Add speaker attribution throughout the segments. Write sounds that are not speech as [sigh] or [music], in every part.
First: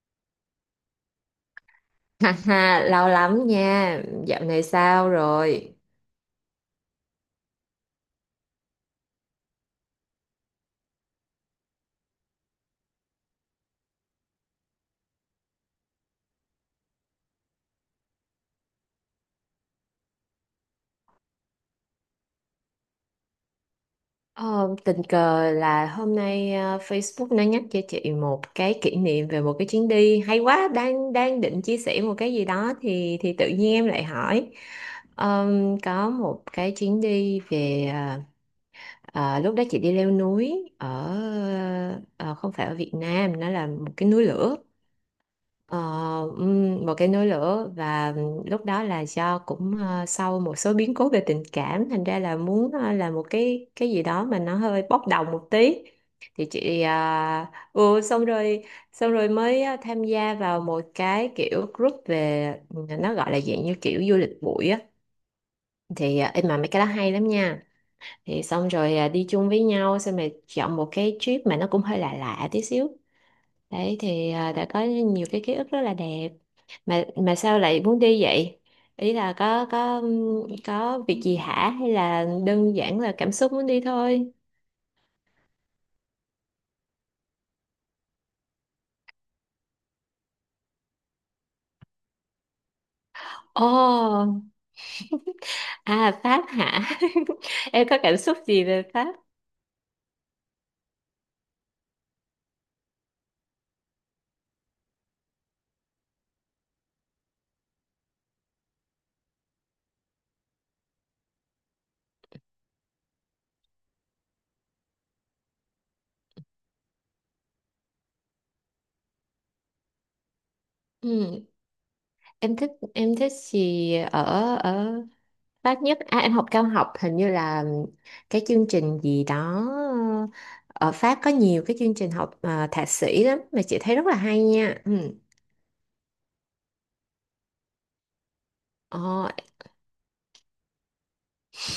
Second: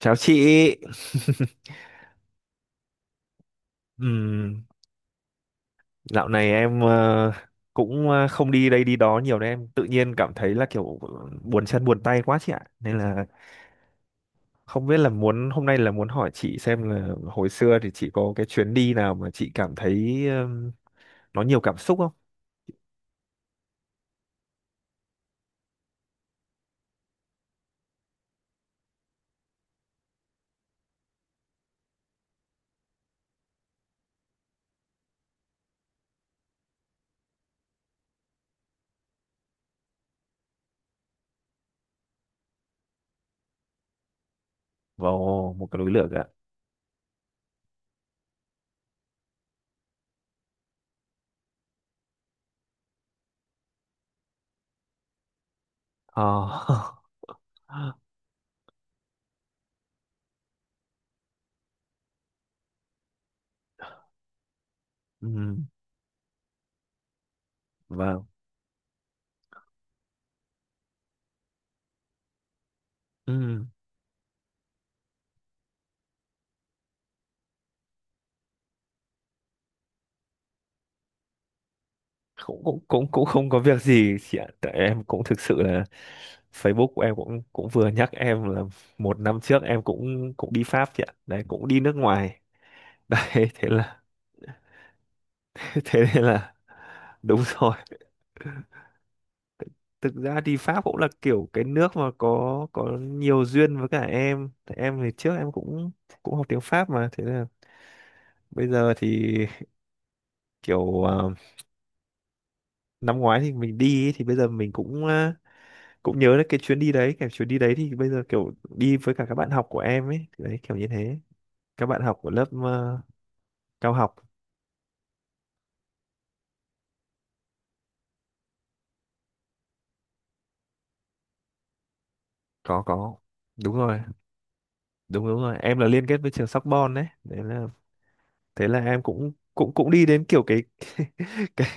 Speaker 1: Chào chị. [laughs]
Speaker 2: [laughs] Ha ha, lâu lắm nha. Dạo này
Speaker 1: Ừm,
Speaker 2: sao rồi?
Speaker 1: dạo này em không đi đây đi đó nhiều nên em tự nhiên cảm thấy là kiểu buồn chân buồn tay quá chị ạ. Nên là không biết là muốn hôm nay là muốn hỏi chị xem là hồi xưa thì chị có cái chuyến đi nào mà chị cảm thấy nó nhiều cảm xúc không?
Speaker 2: Ờ, Tình cờ là hôm nay Facebook nó nhắc cho chị một cái kỷ niệm về một cái chuyến đi hay quá. Đang đang định chia sẻ một cái gì đó, thì tự nhiên em lại hỏi. Có một cái chuyến đi về, lúc đó chị đi leo núi ở, ờ, không phải ở Việt Nam, nó là một cái núi lửa.
Speaker 1: Vào một cái
Speaker 2: Ờ,
Speaker 1: núi lửa ạ.
Speaker 2: Một cái nối lửa. Và lúc đó là do cũng, sau một số biến cố về tình cảm, thành ra là muốn, làm một cái gì đó mà nó hơi bốc đồng một tí. Thì chị,
Speaker 1: Ờ.
Speaker 2: ừ,
Speaker 1: [laughs]
Speaker 2: xong rồi xong rồi mới, tham gia vào một cái kiểu group về, nó gọi là dạng như kiểu du lịch bụi á.
Speaker 1: Ừm,
Speaker 2: Thì, em mà mấy cái đó hay lắm nha.
Speaker 1: vâng.
Speaker 2: Thì xong rồi, đi chung với nhau, xong rồi chọn một cái trip mà nó cũng hơi lạ lạ tí xíu.
Speaker 1: Ừm.
Speaker 2: Đấy thì, đã có nhiều cái ký ức rất là đẹp. Mà sao lại muốn đi vậy? Ý là có có việc gì hả, hay là
Speaker 1: cũng
Speaker 2: đơn
Speaker 1: cũng
Speaker 2: giản
Speaker 1: cũng
Speaker 2: là
Speaker 1: cũng
Speaker 2: cảm
Speaker 1: không
Speaker 2: xúc
Speaker 1: có
Speaker 2: muốn đi
Speaker 1: việc gì
Speaker 2: thôi?
Speaker 1: chị ạ, tại em cũng thực sự là Facebook của em cũng cũng vừa nhắc em là một năm trước em cũng cũng đi Pháp chị ạ, đấy cũng đi nước ngoài. [laughs] Đấy thế là
Speaker 2: Ồ,
Speaker 1: [laughs] thế
Speaker 2: à
Speaker 1: nên
Speaker 2: Pháp
Speaker 1: là
Speaker 2: hả?
Speaker 1: đúng
Speaker 2: [laughs]
Speaker 1: rồi.
Speaker 2: Em có cảm xúc gì về Pháp?
Speaker 1: Thực ra đi Pháp cũng là kiểu cái nước mà có nhiều duyên với cả em, tại em thì trước em cũng cũng học tiếng Pháp, mà thế là bây giờ thì kiểu năm ngoái thì mình đi ý, thì bây giờ mình cũng nhớ đấy cái chuyến đi đấy, kiểu chuyến đi đấy thì bây giờ kiểu đi với cả các bạn học của em ấy. Thì đấy kiểu như thế,
Speaker 2: Ừ.
Speaker 1: các bạn học của lớp
Speaker 2: Em thích, em thích
Speaker 1: cao
Speaker 2: gì
Speaker 1: học.
Speaker 2: ở ở Pháp nhất? À, em học cao học hình như là cái chương trình gì đó. Ờ, Ở Pháp có nhiều cái chương trình học à,
Speaker 1: có
Speaker 2: thạc
Speaker 1: có
Speaker 2: sĩ lắm, mà
Speaker 1: đúng
Speaker 2: chị thấy
Speaker 1: rồi,
Speaker 2: rất là hay nha. Ừ.
Speaker 1: đúng đúng rồi em là liên kết với trường Sorbonne đấy. Đấy là thế là em
Speaker 2: Ờ,
Speaker 1: cũng cũng cũng đi đến kiểu cái [laughs] cái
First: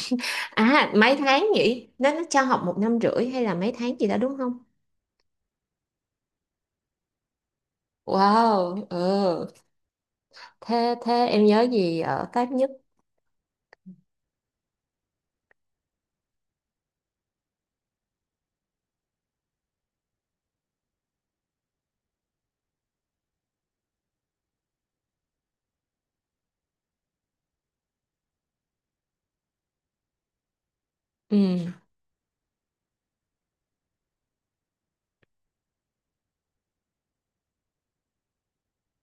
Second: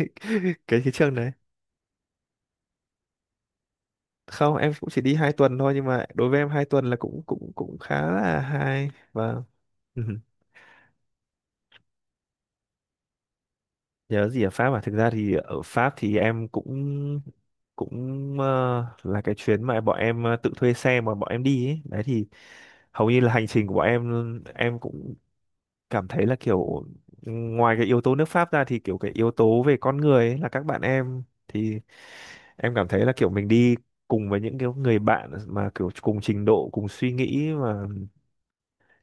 Speaker 1: cái
Speaker 2: à
Speaker 1: trường
Speaker 2: mấy
Speaker 1: đấy.
Speaker 2: tháng nhỉ? Nó cho học một năm rưỡi hay là mấy tháng gì đó đúng
Speaker 1: Không,
Speaker 2: không?
Speaker 1: em cũng chỉ đi hai tuần thôi, nhưng mà đối với em hai tuần là cũng cũng cũng khá là
Speaker 2: Wow,
Speaker 1: hay và
Speaker 2: ừ.
Speaker 1: [laughs]
Speaker 2: Thế thế em nhớ gì ở Pháp nhất?
Speaker 1: nhớ gì ở Pháp à. Thực ra thì ở Pháp thì em cũng cũng ờ, là cái chuyến mà bọn em tự thuê xe mà bọn em đi ấy. Đấy thì hầu như là hành trình của bọn em cũng cảm thấy là kiểu ừ, ngoài cái yếu tố nước Pháp ra thì kiểu cái yếu tố về con người ấy, là các bạn em
Speaker 2: Ừ,
Speaker 1: thì em cảm thấy là kiểu mình đi cùng với những cái người bạn mà kiểu cùng trình độ, cùng suy nghĩ mà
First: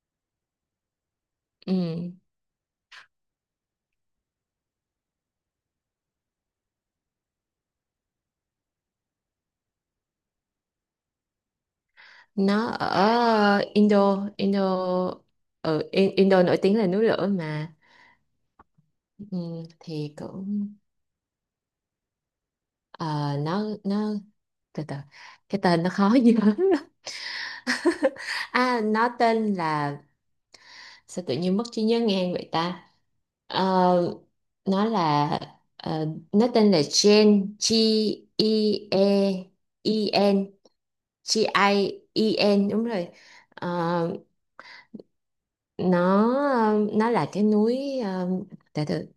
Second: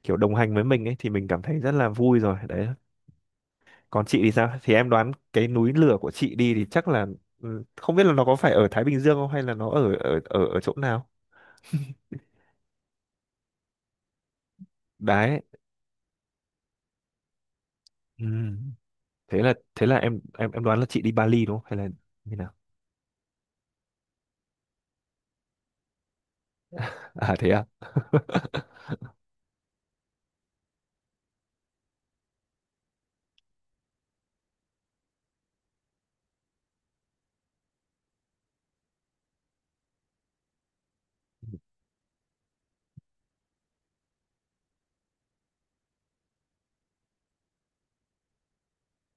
Speaker 1: kiểu đồng hành với mình ấy, thì mình cảm thấy rất
Speaker 2: ừ.
Speaker 1: là vui rồi đấy. Còn chị thì sao, thì em đoán cái núi lửa của chị đi thì chắc là ừ, không biết là nó có phải ở Thái Bình Dương không, hay là nó ở ở ở ở chỗ nào
Speaker 2: Nó ở Indo,
Speaker 1: đấy.
Speaker 2: ừ, Indo nổi tiếng là núi lửa mà.
Speaker 1: Ừ. thế
Speaker 2: Ừ,
Speaker 1: là thế là
Speaker 2: thì
Speaker 1: em em
Speaker 2: cũng,
Speaker 1: em đoán là chị đi Bali đúng không, hay là như nào.
Speaker 2: ờ, nó từ từ, cái tên nó khó [laughs] nhớ lắm.
Speaker 1: [laughs] À thế à.
Speaker 2: [laughs]
Speaker 1: [laughs]
Speaker 2: À nó tên là, sao tự nhiên mất trí nhớ ngang vậy ta? Ờ, nó là, nó tên là Gen G, E, E, E N, G, I, E N, đúng rồi. Ờ, nó nó là cái núi, từ từ,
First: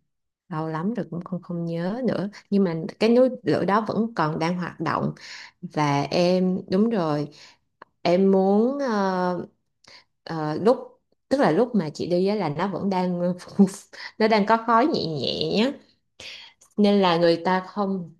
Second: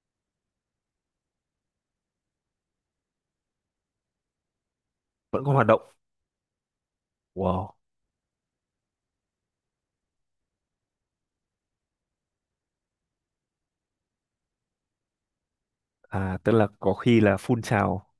Speaker 2: lâu lắm rồi cũng không không nhớ nữa, nhưng mà cái núi lửa đó vẫn còn đang hoạt động,
Speaker 1: Vẫn còn hoạt động.
Speaker 2: và em đúng rồi.
Speaker 1: Wow.
Speaker 2: Em muốn, ờ, lúc, tức là lúc mà chị đi á là nó vẫn đang [laughs] đang có khói nhẹ nhẹ á,
Speaker 1: À tức là có
Speaker 2: nên là
Speaker 1: khi là
Speaker 2: người ta
Speaker 1: phun trào
Speaker 2: không.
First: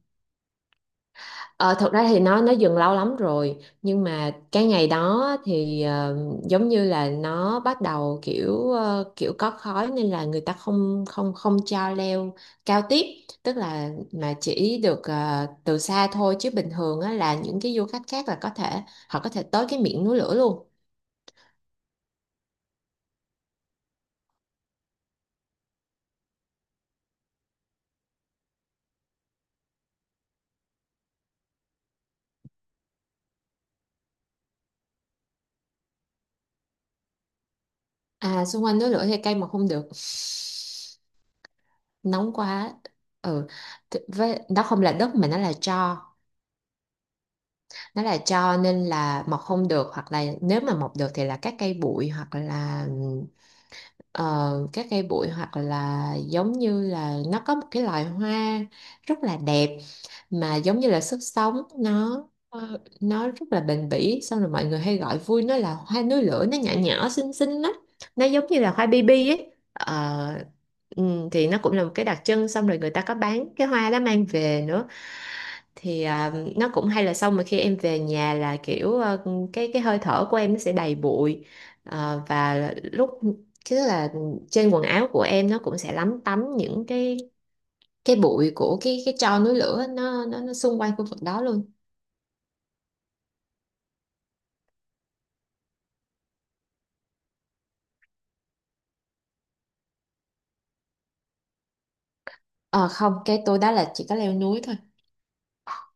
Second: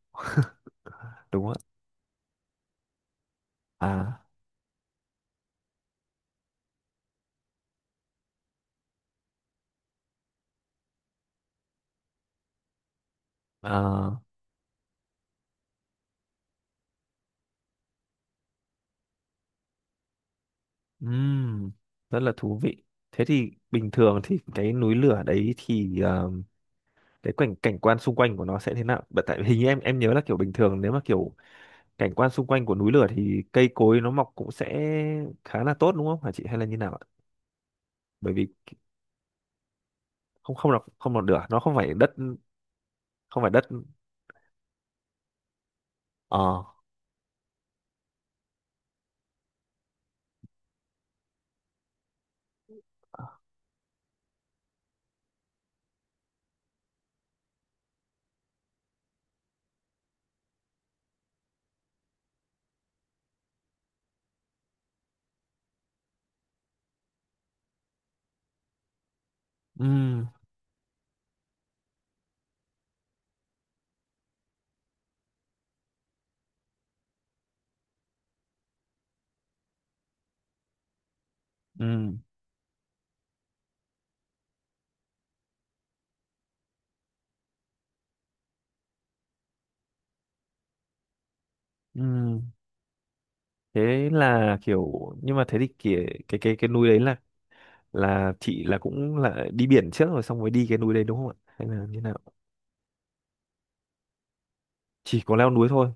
Speaker 1: đúng không
Speaker 2: Ờ,
Speaker 1: ạ.
Speaker 2: Thật ra thì nó dừng lâu lắm rồi, nhưng
Speaker 1: À,
Speaker 2: mà cái ngày đó thì, giống như là nó bắt đầu kiểu có khói, nên là người ta không không không cho leo cao tiếp, tức là
Speaker 1: à.
Speaker 2: mà chỉ được, từ xa thôi, chứ bình thường á, là những cái du khách khác là có thể, họ có thể tới cái miệng núi lửa luôn.
Speaker 1: Ừm, rất là thú vị. Thế thì bình thường thì cái núi lửa đấy thì cái cảnh cảnh quan xung quanh của nó sẽ thế nào? Bởi tại hình như em nhớ là kiểu bình thường, nếu mà kiểu cảnh quan xung quanh của núi lửa thì cây cối nó mọc cũng sẽ khá là tốt đúng không hả chị, hay là như nào ạ.
Speaker 2: À
Speaker 1: Bởi vì
Speaker 2: xung quanh núi lửa thì cây mà không được,
Speaker 1: không không lọc không lọc lửa nó không phải đất,
Speaker 2: nóng quá.
Speaker 1: không
Speaker 2: Ừ.
Speaker 1: phải đất.
Speaker 2: Thì với nó không là đất mà nó là tro,
Speaker 1: Ờ.
Speaker 2: nó là tro, nên là mọc không được, hoặc là nếu mà mọc được thì là các cây bụi, hoặc là, ờ, các cây bụi, hoặc là giống như là nó có một cái loài hoa rất là đẹp, mà giống như là sức sống nó, nó rất là bền bỉ. Xong rồi mọi người hay gọi vui nó là hoa núi lửa, nó nhỏ nhỏ xinh xinh lắm, nó giống như là hoa baby ấy.
Speaker 1: Ừm.
Speaker 2: Ờ, ừ, thì nó cũng là một cái đặc trưng, xong rồi người ta có bán cái hoa đó mang về nữa, thì à, nó cũng hay. Là xong mà khi em về nhà là kiểu, cái hơi thở của em nó sẽ đầy bụi.
Speaker 1: Ừm.
Speaker 2: Ờ, và lúc, chứ là trên quần áo của em nó cũng sẽ lấm tấm những cái bụi của cái tro núi lửa ấy, nó, nó xung quanh khu vực đó luôn.
Speaker 1: Ừm. Thế là kiểu nhưng mà thế thì kìa, cái núi đấy là chị là cũng là đi biển trước rồi xong mới đi cái núi đấy đúng không ạ, hay là như nào.
Speaker 2: Ờ Không, cái tôi đó là chỉ có leo núi thôi,
Speaker 1: Chỉ có leo núi thôi.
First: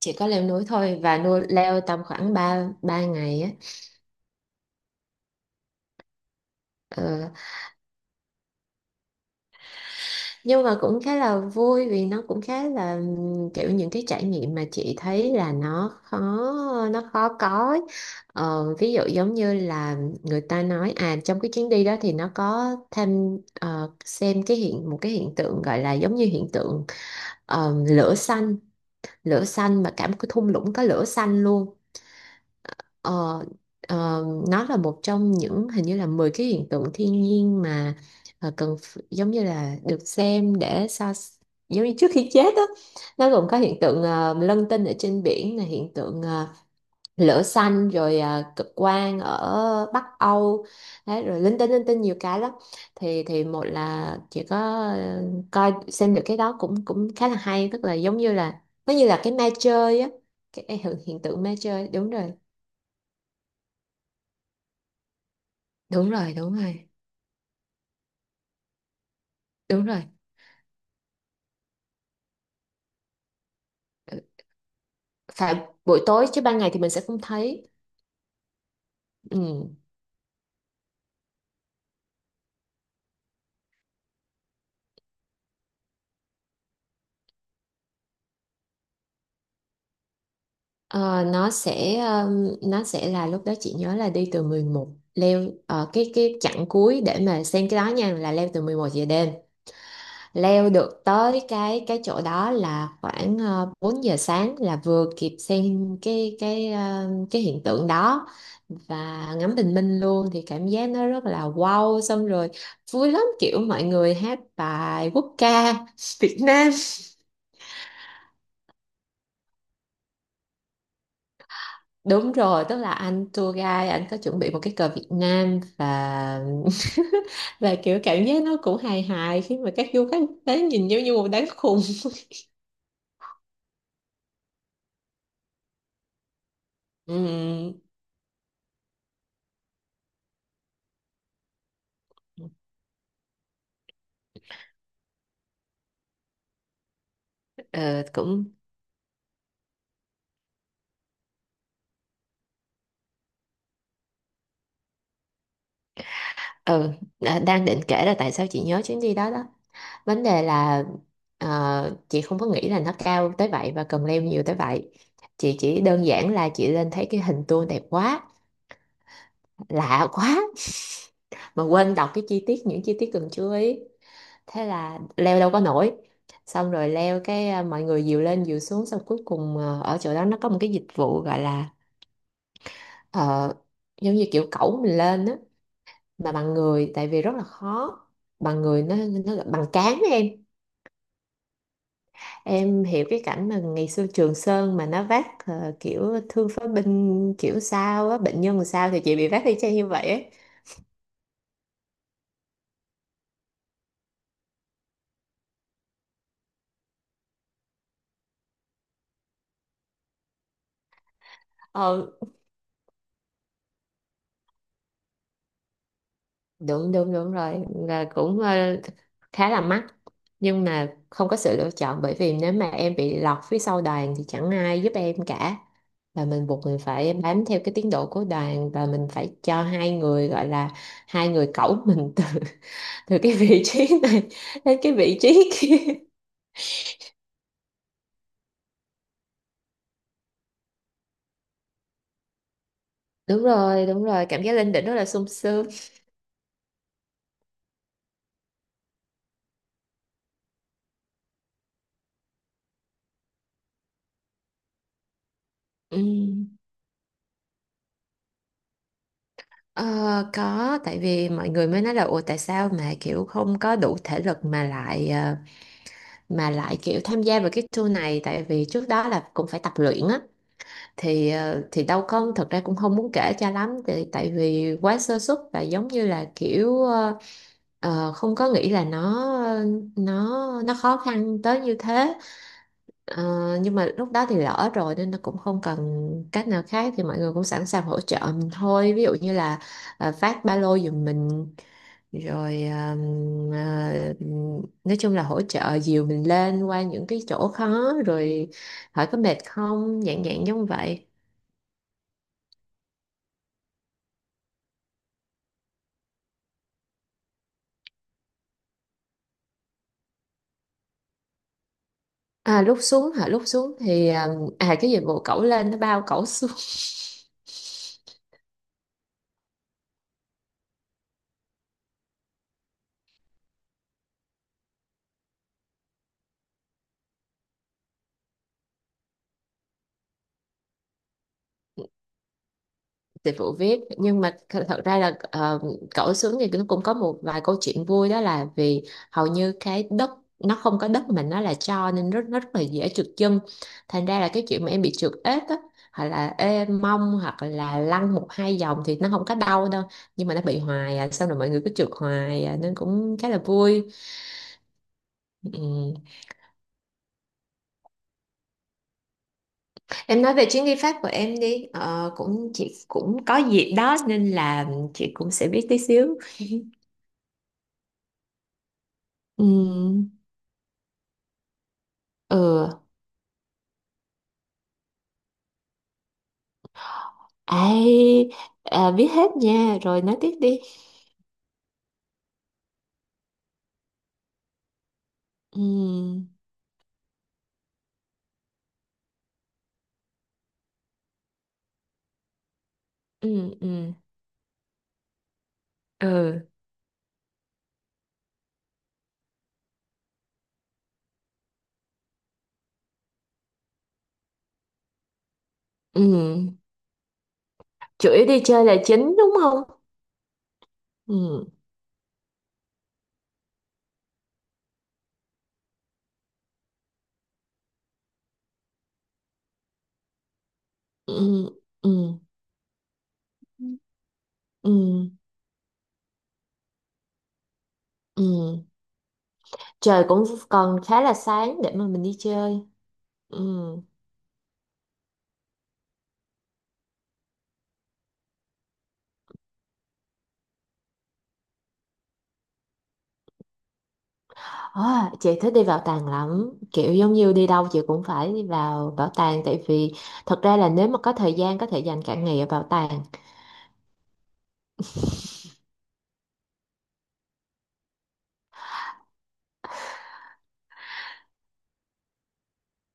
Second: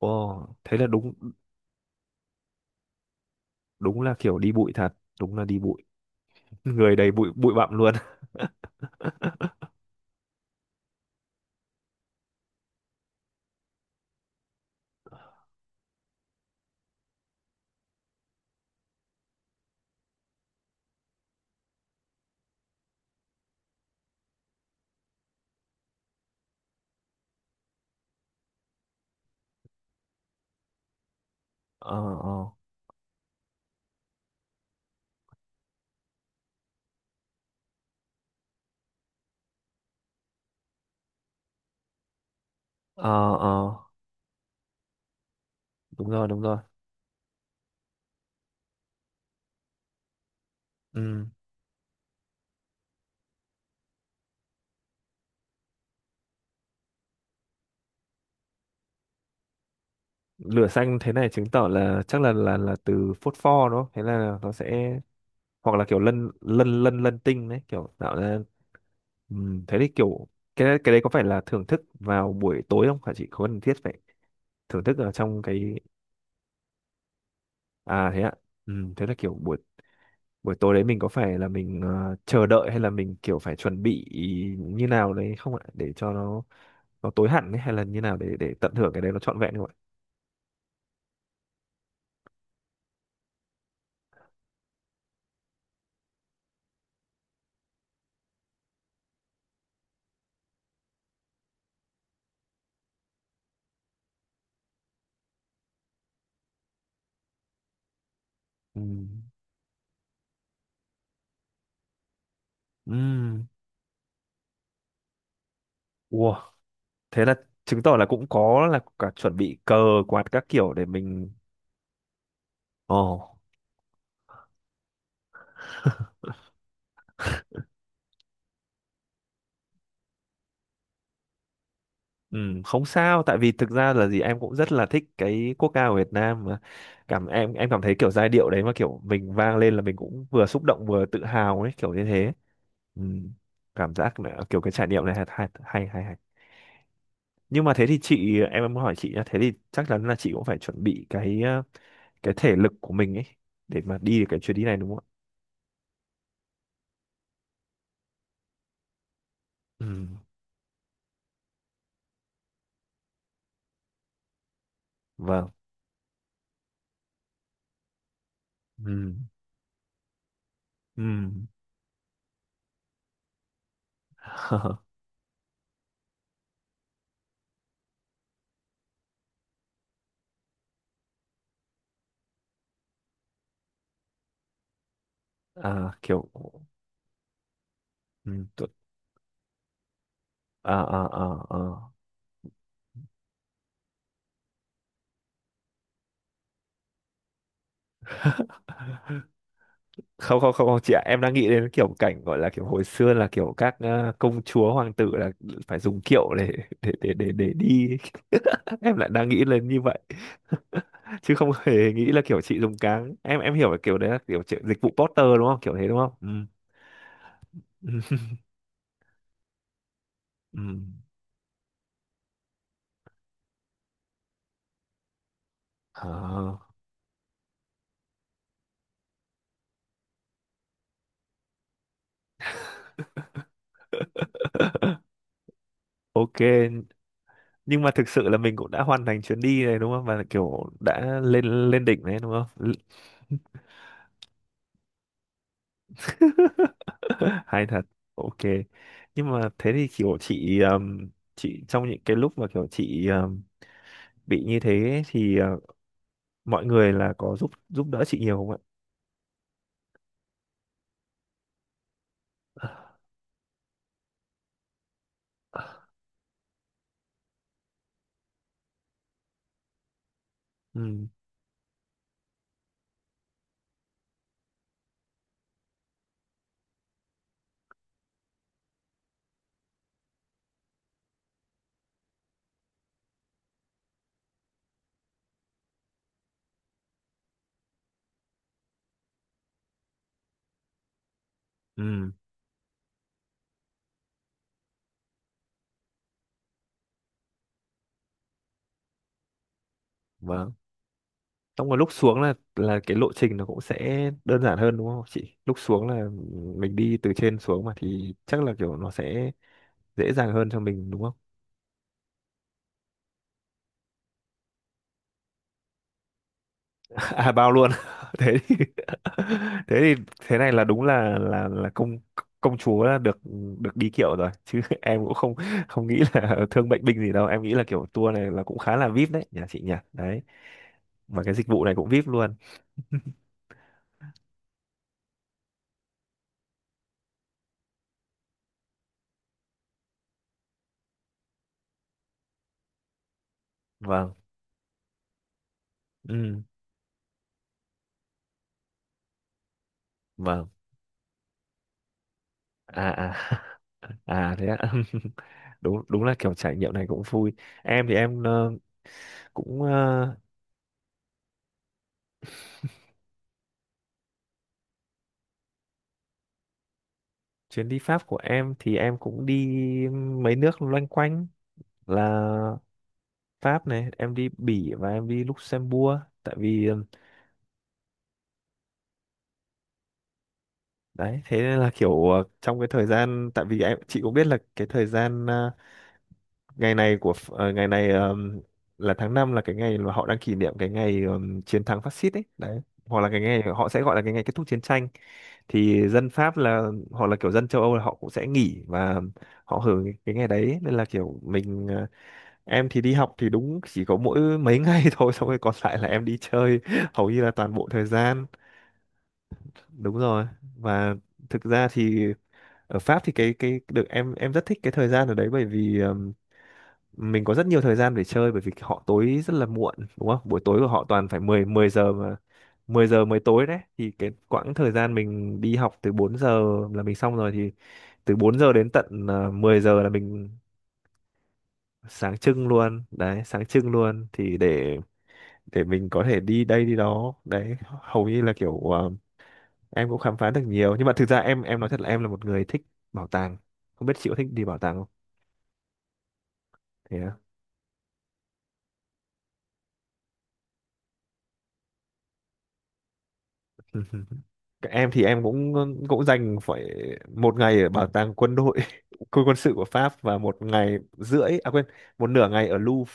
Speaker 2: chỉ có leo núi
Speaker 1: thế là
Speaker 2: thôi.
Speaker 1: đúng.
Speaker 2: Và nuôi leo tầm khoảng ba ba ngày á.
Speaker 1: Đúng là kiểu đi bụi thật, đúng là đi bụi, người đầy bụi
Speaker 2: Ờ,
Speaker 1: bụi bặm luôn.
Speaker 2: nhưng mà cũng khá là vui, vì nó cũng khá là, kiểu những cái trải nghiệm mà chị thấy là nó khó có ấy. Ví dụ giống như là người ta nói, à, trong cái chuyến đi đó thì nó có thêm, xem cái một cái hiện tượng gọi là giống như hiện tượng, lửa xanh, mà cả một cái thung lũng có lửa xanh luôn.
Speaker 1: [laughs] Ờ, ờ,
Speaker 2: Ờ, ờ, nó là một trong những, hình như là 10 cái hiện tượng thiên nhiên mà, cần giống như là được xem để giống như trước khi chết á.
Speaker 1: ờ,
Speaker 2: Nó gồm
Speaker 1: ờ.
Speaker 2: có hiện tượng, lân tinh ở trên biển, là hiện
Speaker 1: Đúng
Speaker 2: tượng,
Speaker 1: rồi, đúng rồi.
Speaker 2: lửa xanh, rồi, cực quang ở Bắc Âu.
Speaker 1: Ừ.
Speaker 2: Đấy, rồi linh tinh nhiều cái lắm. Thì một là chỉ có, ờ, coi xem được cái đó cũng cũng khá là hay, tức là giống như là nó như là cái ma chơi á,
Speaker 1: Lửa
Speaker 2: cái hiện
Speaker 1: xanh thế
Speaker 2: hiện
Speaker 1: này
Speaker 2: tượng
Speaker 1: chứng
Speaker 2: ma
Speaker 1: tỏ
Speaker 2: chơi.
Speaker 1: là
Speaker 2: Đúng
Speaker 1: chắc là
Speaker 2: rồi,
Speaker 1: là từ phốt pho đúng không? Thế là nó sẽ hoặc là kiểu
Speaker 2: đúng
Speaker 1: lân
Speaker 2: rồi, đúng
Speaker 1: lân
Speaker 2: rồi,
Speaker 1: lân lân tinh đấy kiểu tạo ra. Thế
Speaker 2: đúng
Speaker 1: thì
Speaker 2: rồi.
Speaker 1: kiểu cái đấy có phải là thưởng thức vào buổi tối không hả chị? Có cần thiết phải
Speaker 2: Ừ,
Speaker 1: thưởng thức ở trong
Speaker 2: phải
Speaker 1: cái
Speaker 2: buổi tối chứ ban ngày thì mình sẽ không thấy.
Speaker 1: à thế ạ. Thế là kiểu
Speaker 2: Ừ.
Speaker 1: buổi buổi tối đấy mình có phải là mình chờ đợi, hay là mình kiểu phải chuẩn bị như nào đấy không ạ? Để cho nó tối hẳn ấy, hay là như nào để tận hưởng cái đấy nó trọn vẹn không ạ?
Speaker 2: Ờ, nó sẽ, là lúc đó chị nhớ là đi từ 11, leo, cái chặng cuối để mà xem cái đó nha, là leo từ 11 giờ đêm, leo được tới cái chỗ đó là khoảng, 4 giờ sáng, là vừa kịp xem cái hiện tượng đó
Speaker 1: Ừm.
Speaker 2: và ngắm bình minh luôn, thì cảm giác nó rất là wow. Xong rồi vui lắm,
Speaker 1: Ừm.
Speaker 2: kiểu mọi người hát bài quốc ca
Speaker 1: Wow,
Speaker 2: Việt Nam.
Speaker 1: thế là chứng tỏ là cũng có là cả chuẩn bị cờ quạt các kiểu để mình.
Speaker 2: [laughs] Đúng rồi, tức là
Speaker 1: Ồ.
Speaker 2: anh tour guide anh có chuẩn bị một cái cờ Việt Nam, và [laughs] và kiểu cảm giác nó cũng hài hài khi mà các du khách đến nhìn giống như một đám khùng.
Speaker 1: Ừ, không sao tại vì thực ra là gì em cũng rất là thích cái quốc ca của Việt Nam mà.
Speaker 2: [laughs]
Speaker 1: Cảm em
Speaker 2: Ừ,
Speaker 1: cảm thấy kiểu giai điệu đấy mà kiểu mình vang lên là mình cũng vừa xúc động vừa tự hào ấy, kiểu như thế. Ừ, cảm giác là kiểu cái trải nghiệm này hay hay. Nhưng mà thế thì
Speaker 2: ờ,
Speaker 1: chị,
Speaker 2: cũng.
Speaker 1: em muốn hỏi chị nhá, thế thì chắc chắn là chị cũng phải chuẩn bị cái cái thể lực của mình ấy để mà đi được cái chuyến đi này đúng không ạ.
Speaker 2: Ừ. Đang định kể là tại sao chị nhớ chuyến đi đó đó.
Speaker 1: Ừ,
Speaker 2: Vấn đề là, chị không có nghĩ là nó cao tới vậy và cần leo nhiều tới vậy.
Speaker 1: vâng.
Speaker 2: Chị chỉ đơn giản là chị lên thấy cái hình tour đẹp quá,
Speaker 1: Ừ.
Speaker 2: lạ quá,
Speaker 1: Ừ.
Speaker 2: mà quên đọc cái chi tiết, những chi tiết cần chú ý. Thế
Speaker 1: [laughs]
Speaker 2: là leo đâu có nổi. Xong rồi leo cái, à, mọi người dìu lên dìu xuống, xong cuối cùng, ở chỗ đó nó có một cái dịch vụ gọi là, ờ, giống như kiểu cẩu mình lên á,
Speaker 1: À, kiểu
Speaker 2: mà bằng người, tại vì rất là khó.
Speaker 1: ừ,
Speaker 2: Bằng
Speaker 1: tu-
Speaker 2: người, nó bằng cán á em.
Speaker 1: à, à, à, à.
Speaker 2: Em hiểu cái cảnh mà ngày xưa Trường Sơn mà nó vác, kiểu thương phế binh kiểu sao á, bệnh nhân sao, thì chị bị vác y chang như vậy ấy.
Speaker 1: Không không không không chị ạ, em đang nghĩ đến kiểu cảnh gọi là kiểu hồi xưa là kiểu các công chúa hoàng tử là phải dùng kiệu để để đi. [laughs] Em lại đang nghĩ lên như vậy, [laughs] chứ không hề nghĩ
Speaker 2: Ờ,
Speaker 1: là kiểu chị dùng cáng. Em hiểu là kiểu đấy là kiểu chị- dịch vụ Porter đúng không, kiểu thế đúng không. Ừ.
Speaker 2: Đúng đúng đúng rồi,
Speaker 1: Ừ.
Speaker 2: là
Speaker 1: [laughs]
Speaker 2: cũng, khá là mắc,
Speaker 1: Ừ.
Speaker 2: nhưng mà không có sự lựa chọn, bởi vì nếu mà em bị lọt phía sau đoàn thì chẳng ai giúp em cả. Và mình
Speaker 1: À.
Speaker 2: buộc mình phải bám theo cái tiến độ của đoàn, và mình phải cho hai người gọi là, hai người cẩu mình từ [laughs] từ cái vị trí này đến cái
Speaker 1: [laughs]
Speaker 2: vị trí kia.
Speaker 1: Ok, nhưng mà thực sự là mình cũng đã hoàn thành chuyến đi này đúng không? Và kiểu đã lên lên đỉnh đấy đúng không?
Speaker 2: Đúng rồi, đúng rồi, cảm giác lên đỉnh rất là sung sướng.
Speaker 1: [laughs] Hay thật. Ok, nhưng mà thế thì kiểu chị trong những cái lúc mà kiểu chị bị như thế ấy, thì
Speaker 2: Ừm,
Speaker 1: mọi người là có giúp giúp đỡ chị nhiều không ạ.
Speaker 2: ờ, có, tại vì mọi người mới nói là ủa tại sao mà kiểu không có đủ thể lực mà lại,
Speaker 1: [laughs]
Speaker 2: kiểu tham gia vào cái tour này, tại vì trước đó là cũng phải tập luyện á.
Speaker 1: Ừ.
Speaker 2: Thì, đâu có, thật ra cũng không muốn kể cho lắm tại, tại vì quá sơ suất, và giống như là kiểu, không có nghĩ là nó nó khó khăn tới như thế. Ờ, nhưng mà lúc đó thì lỡ rồi nên nó cũng không cần cách nào khác, thì mọi người cũng sẵn sàng hỗ trợ mình thôi, ví dụ như là, phát ba lô giùm mình,
Speaker 1: Ừ.
Speaker 2: rồi, ờ, nói chung là hỗ trợ dìu mình lên qua những cái chỗ khó, rồi hỏi có mệt không, dạng dạng
Speaker 1: Vâng,
Speaker 2: giống vậy.
Speaker 1: trong cái lúc xuống là cái lộ trình nó cũng sẽ đơn giản hơn đúng không chị, lúc xuống là mình đi từ trên xuống mà, thì chắc là kiểu nó sẽ dễ dàng hơn cho mình đúng không.
Speaker 2: À lúc xuống hả, lúc xuống thì, à cái dịch vụ cẩu lên nó bao cẩu xuống.
Speaker 1: À bao luôn. [laughs]
Speaker 2: [laughs]
Speaker 1: Thế thì [laughs] thế thì thế này là đúng là là công công chúa là được được đi kiệu rồi chứ. [laughs] Em cũng không không nghĩ là [laughs] thương bệnh binh gì đâu, em nghĩ là kiểu tour này là cũng khá là vip đấy nhà chị nhỉ, đấy và cái dịch vụ này cũng vip luôn.
Speaker 2: Dịch vụ viết nhưng mà thật ra là, cẩu xuống thì nó cũng có một vài câu chuyện vui, đó là vì hầu như cái đất, nó không có đất mà nó là, cho nên nó rất là dễ trượt chân. Thành
Speaker 1: Vâng.
Speaker 2: ra là cái chuyện mà em bị trượt ếch á, hoặc là
Speaker 1: Ừ.
Speaker 2: ê mông, hoặc là lăn một hai vòng thì nó không có đau đâu. Nhưng mà nó
Speaker 1: Vâng.
Speaker 2: bị hoài à, xong rồi mọi người cứ trượt hoài à, nên
Speaker 1: À,
Speaker 2: cũng khá là
Speaker 1: à.
Speaker 2: vui.
Speaker 1: [laughs] À thế ạ. [laughs] Đúng,
Speaker 2: Ừ.
Speaker 1: đúng là kiểu trải nghiệm này cũng vui. Em thì em cũng ờ,
Speaker 2: Em nói về chuyến đi Pháp của em đi. Ờ, Cũng chị cũng có dịp đó nên là chị cũng sẽ biết tí xíu.
Speaker 1: chuyến đi Pháp của em thì em cũng đi
Speaker 2: Ừ,
Speaker 1: mấy nước loanh quanh, là
Speaker 2: ừ.
Speaker 1: Pháp này, em đi Bỉ và em đi Luxembourg. Tại vì
Speaker 2: Ai, à, biết hết nha, rồi nói tiếp đi.
Speaker 1: đấy thế nên là kiểu trong cái thời gian, tại vì em chị cũng biết là cái thời gian
Speaker 2: Ừ,
Speaker 1: ngày này của Ph- ờ, ngày này là tháng 5 là cái ngày mà họ đang kỷ niệm cái ngày chiến thắng phát xít ấy, đấy hoặc là cái ngày
Speaker 2: ừ,
Speaker 1: họ sẽ
Speaker 2: ừ,
Speaker 1: gọi là cái ngày kết thúc chiến tranh, thì dân Pháp
Speaker 2: ừ,
Speaker 1: là hoặc là kiểu dân châu Âu là họ cũng sẽ nghỉ và họ hưởng cái ngày đấy nên là kiểu mình em thì đi học thì đúng chỉ có mỗi mấy [laughs] ngày thôi, xong rồi còn lại là em đi
Speaker 2: ừ.
Speaker 1: chơi [laughs] hầu như là toàn bộ thời
Speaker 2: Chủ
Speaker 1: gian.
Speaker 2: yếu đi chơi là chính đúng không?
Speaker 1: Đúng rồi. Và thực
Speaker 2: Ừ,
Speaker 1: ra thì ở Pháp thì cái được, em rất thích cái thời gian ở đấy bởi vì mình có rất nhiều thời gian để chơi bởi vì họ tối rất là muộn đúng không, buổi tối của họ toàn
Speaker 2: ừ,
Speaker 1: phải 10 10 giờ mà.
Speaker 2: ừ,
Speaker 1: Mười giờ mới tối đấy, thì cái quãng thời gian
Speaker 2: ừ,
Speaker 1: mình đi học từ 4 giờ là mình xong rồi thì từ 4 giờ
Speaker 2: ừ.
Speaker 1: đến tận 10 giờ là
Speaker 2: Trời cũng
Speaker 1: mình
Speaker 2: còn khá là sáng để mà mình đi
Speaker 1: sáng trưng
Speaker 2: chơi.
Speaker 1: luôn đấy,
Speaker 2: Ừ.
Speaker 1: sáng trưng luôn thì để mình có thể đi đây đi đó đấy. Hầu như là kiểu em cũng khám phá được nhiều, nhưng mà thực ra em nói thật là em là một người thích bảo tàng, không biết chị có thích đi bảo tàng không.
Speaker 2: À, chị thích đi bảo tàng lắm, kiểu
Speaker 1: Thế
Speaker 2: giống
Speaker 1: à?
Speaker 2: như đi đâu chị cũng phải đi vào bảo tàng, tại vì thật ra là nếu mà có thời gian có thể dành cả ngày ở bảo tàng.
Speaker 1: [laughs] Các em thì em cũng cũng dành phải một ngày ở bảo tàng quân đội, [laughs] quân quân sự của Pháp và một ngày rưỡi à quên một nửa ngày ở Louvre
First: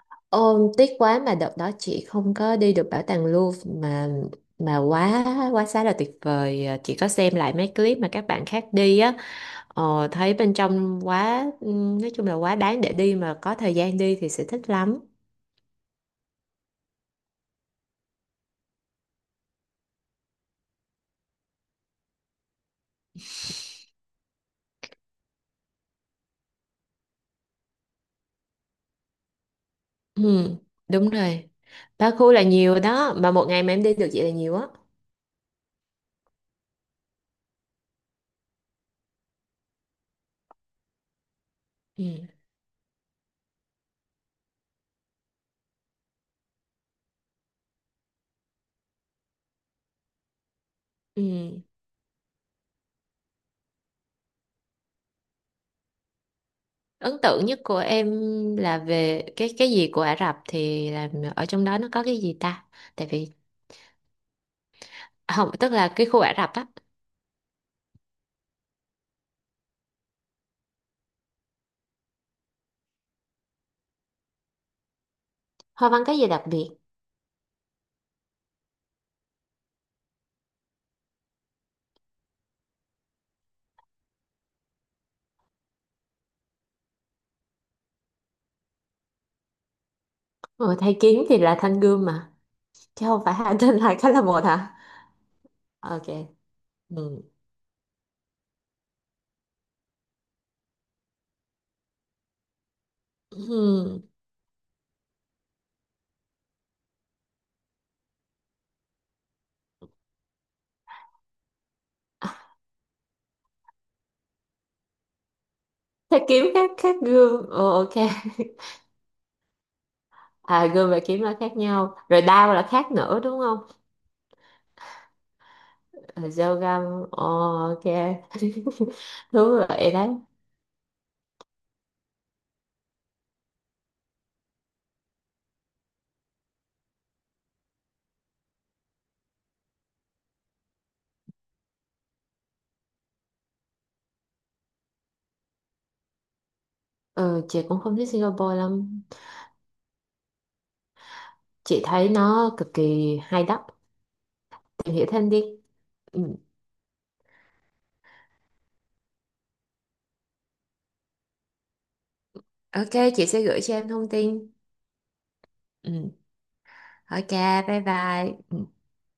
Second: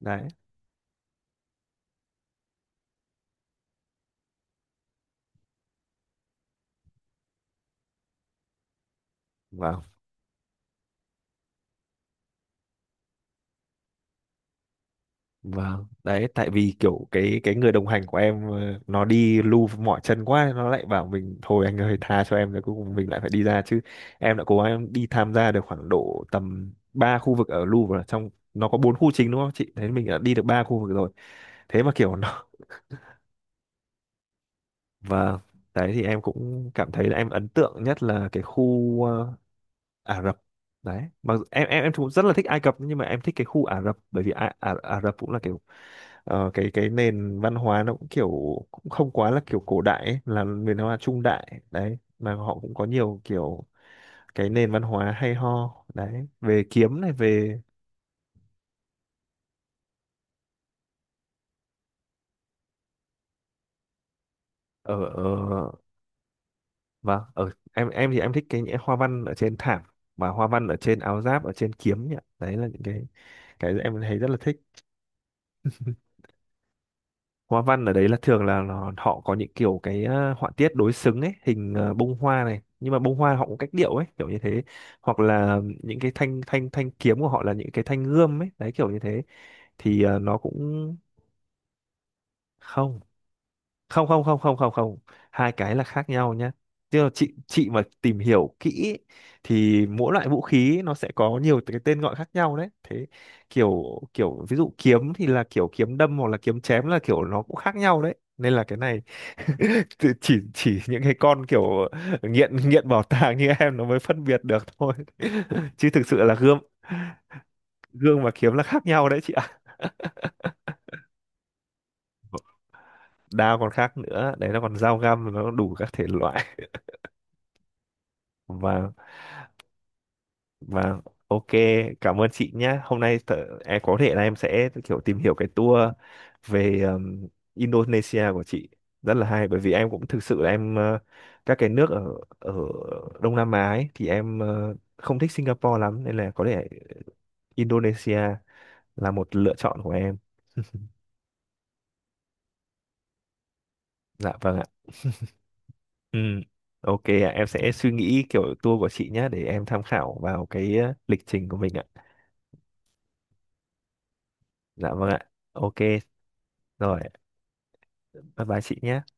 Speaker 1: đấy
Speaker 2: Ôm tiếc quá, mà đợt đó chị không có đi được bảo tàng Louvre, mà quá quá xá là tuyệt vời. À, chị có xem lại mấy clip mà các bạn khác đi á,
Speaker 1: và
Speaker 2: thấy bên trong quá, nói chung là quá đáng để đi, mà có thời gian đi thì sẽ thích lắm.
Speaker 1: Vâng, đấy tại vì kiểu cái người đồng hành của em nó đi lu mỏi chân quá, nó lại bảo mình thôi anh ơi tha cho em, rồi cuối cùng mình lại phải đi ra chứ. Em đã cố gắng đi tham gia được khoảng độ tầm 3 khu vực ở Louvre rồi. Trong nó có bốn khu chính đúng không chị, thế mình đã đi được
Speaker 2: Ừ,
Speaker 1: ba khu vực rồi.
Speaker 2: đúng rồi.
Speaker 1: Thế mà
Speaker 2: Ba
Speaker 1: kiểu
Speaker 2: khu là
Speaker 1: nó
Speaker 2: nhiều đó, mà một ngày mà em đi được vậy là nhiều á.
Speaker 1: [laughs] và đấy thì em cũng cảm thấy là em ấn tượng nhất là cái khu Ả Rập đấy. Mà em cũng rất
Speaker 2: Ừ,
Speaker 1: là thích Ai Cập, nhưng mà em thích cái khu Ả Rập bởi vì Ả Rập cũng là cái cái nền văn hóa nó cũng kiểu cũng không quá là kiểu cổ đại ấy, là nền văn hóa trung
Speaker 2: ừ.
Speaker 1: đại đấy, mà họ cũng có nhiều kiểu cái nền văn hóa hay ho đấy, về kiếm này,
Speaker 2: Ấn tượng
Speaker 1: về
Speaker 2: nhất của em là về cái gì của Ả Rập thì là, ở trong đó nó có cái gì ta, tại vì
Speaker 1: ở ở
Speaker 2: không, tức là cái khu Ả Rập á.
Speaker 1: và ở em thì em thích cái những hoa văn ở trên thảm và hoa văn ở trên áo giáp, ở trên kiếm nhỉ, đấy là những cái em thấy rất là thích.
Speaker 2: Hoa văn có gì đặc biệt?
Speaker 1: Hoa văn ở đấy là thường là nó- họ có những kiểu cái họa tiết đối xứng ấy, hình bông hoa này, nhưng mà bông hoa họ cũng cách điệu ấy kiểu như thế, hoặc là những cái thanh thanh thanh kiếm của họ là những cái thanh gươm ấy đấy kiểu như thế, thì nó
Speaker 2: Ừ,
Speaker 1: cũng
Speaker 2: thầy kiếm thì là thanh gươm mà,
Speaker 1: không
Speaker 2: chứ không phải hai trên hai
Speaker 1: không
Speaker 2: cái là
Speaker 1: không không
Speaker 2: một
Speaker 1: không không
Speaker 2: hả?
Speaker 1: Không hai cái là
Speaker 2: Ok.
Speaker 1: khác nhau nhé. Tức là
Speaker 2: Ừ. [laughs]
Speaker 1: chị mà tìm hiểu kỹ ấy, thì mỗi loại vũ khí nó sẽ có nhiều cái tên gọi khác nhau đấy. Thế kiểu
Speaker 2: Ừ.
Speaker 1: kiểu ví dụ kiếm thì là kiểu kiếm đâm hoặc là kiếm chém là kiểu nó cũng khác nhau đấy, nên là cái này [laughs] chỉ những cái con kiểu nghiện nghiện bảo tàng như em nó mới phân biệt được thôi. [laughs] Chứ thực sự
Speaker 2: Thầy
Speaker 1: là
Speaker 2: kiếm
Speaker 1: gươm
Speaker 2: khác khác gươm. Ừ, ok. [laughs]
Speaker 1: gươm và kiếm là khác nhau đấy chị ạ. [laughs]
Speaker 2: À gươm và kiếm là khác nhau. Rồi đao là khác nữa đúng
Speaker 1: Đao
Speaker 2: không?
Speaker 1: còn khác nữa đấy, nó còn dao găm, nó đủ các thể
Speaker 2: Ờ,
Speaker 1: loại.
Speaker 2: Dao găm. Ồ, ok.
Speaker 1: và
Speaker 2: [laughs] Đúng rồi đấy.
Speaker 1: Và ok, cảm ơn chị nhé. Hôm nay tớ, em có thể là em sẽ kiểu tìm hiểu cái tour về Indonesia của chị, rất là hay bởi vì em cũng thực sự là em các cái nước ở ở Đông Nam Á ấy, thì em không thích Singapore lắm, nên là có thể
Speaker 2: Ừ, chị cũng không thích
Speaker 1: Indonesia
Speaker 2: Singapore lắm.
Speaker 1: là một lựa chọn của em. [laughs]
Speaker 2: Chị thấy nó cực kỳ hay đó.
Speaker 1: Dạ vâng ạ.
Speaker 2: Tìm hiểu thêm đi.
Speaker 1: Ừ.
Speaker 2: Ừ.
Speaker 1: Ok ạ, em sẽ suy nghĩ kiểu tour của chị nhé để em tham khảo vào cái lịch trình của mình ạ.
Speaker 2: Ok, chị sẽ gửi cho em thông tin.
Speaker 1: Dạ vâng ạ. Ok,
Speaker 2: Ừ.
Speaker 1: rồi,
Speaker 2: Ok, bye bye.
Speaker 1: bye bye
Speaker 2: Ừ.
Speaker 1: chị nhé.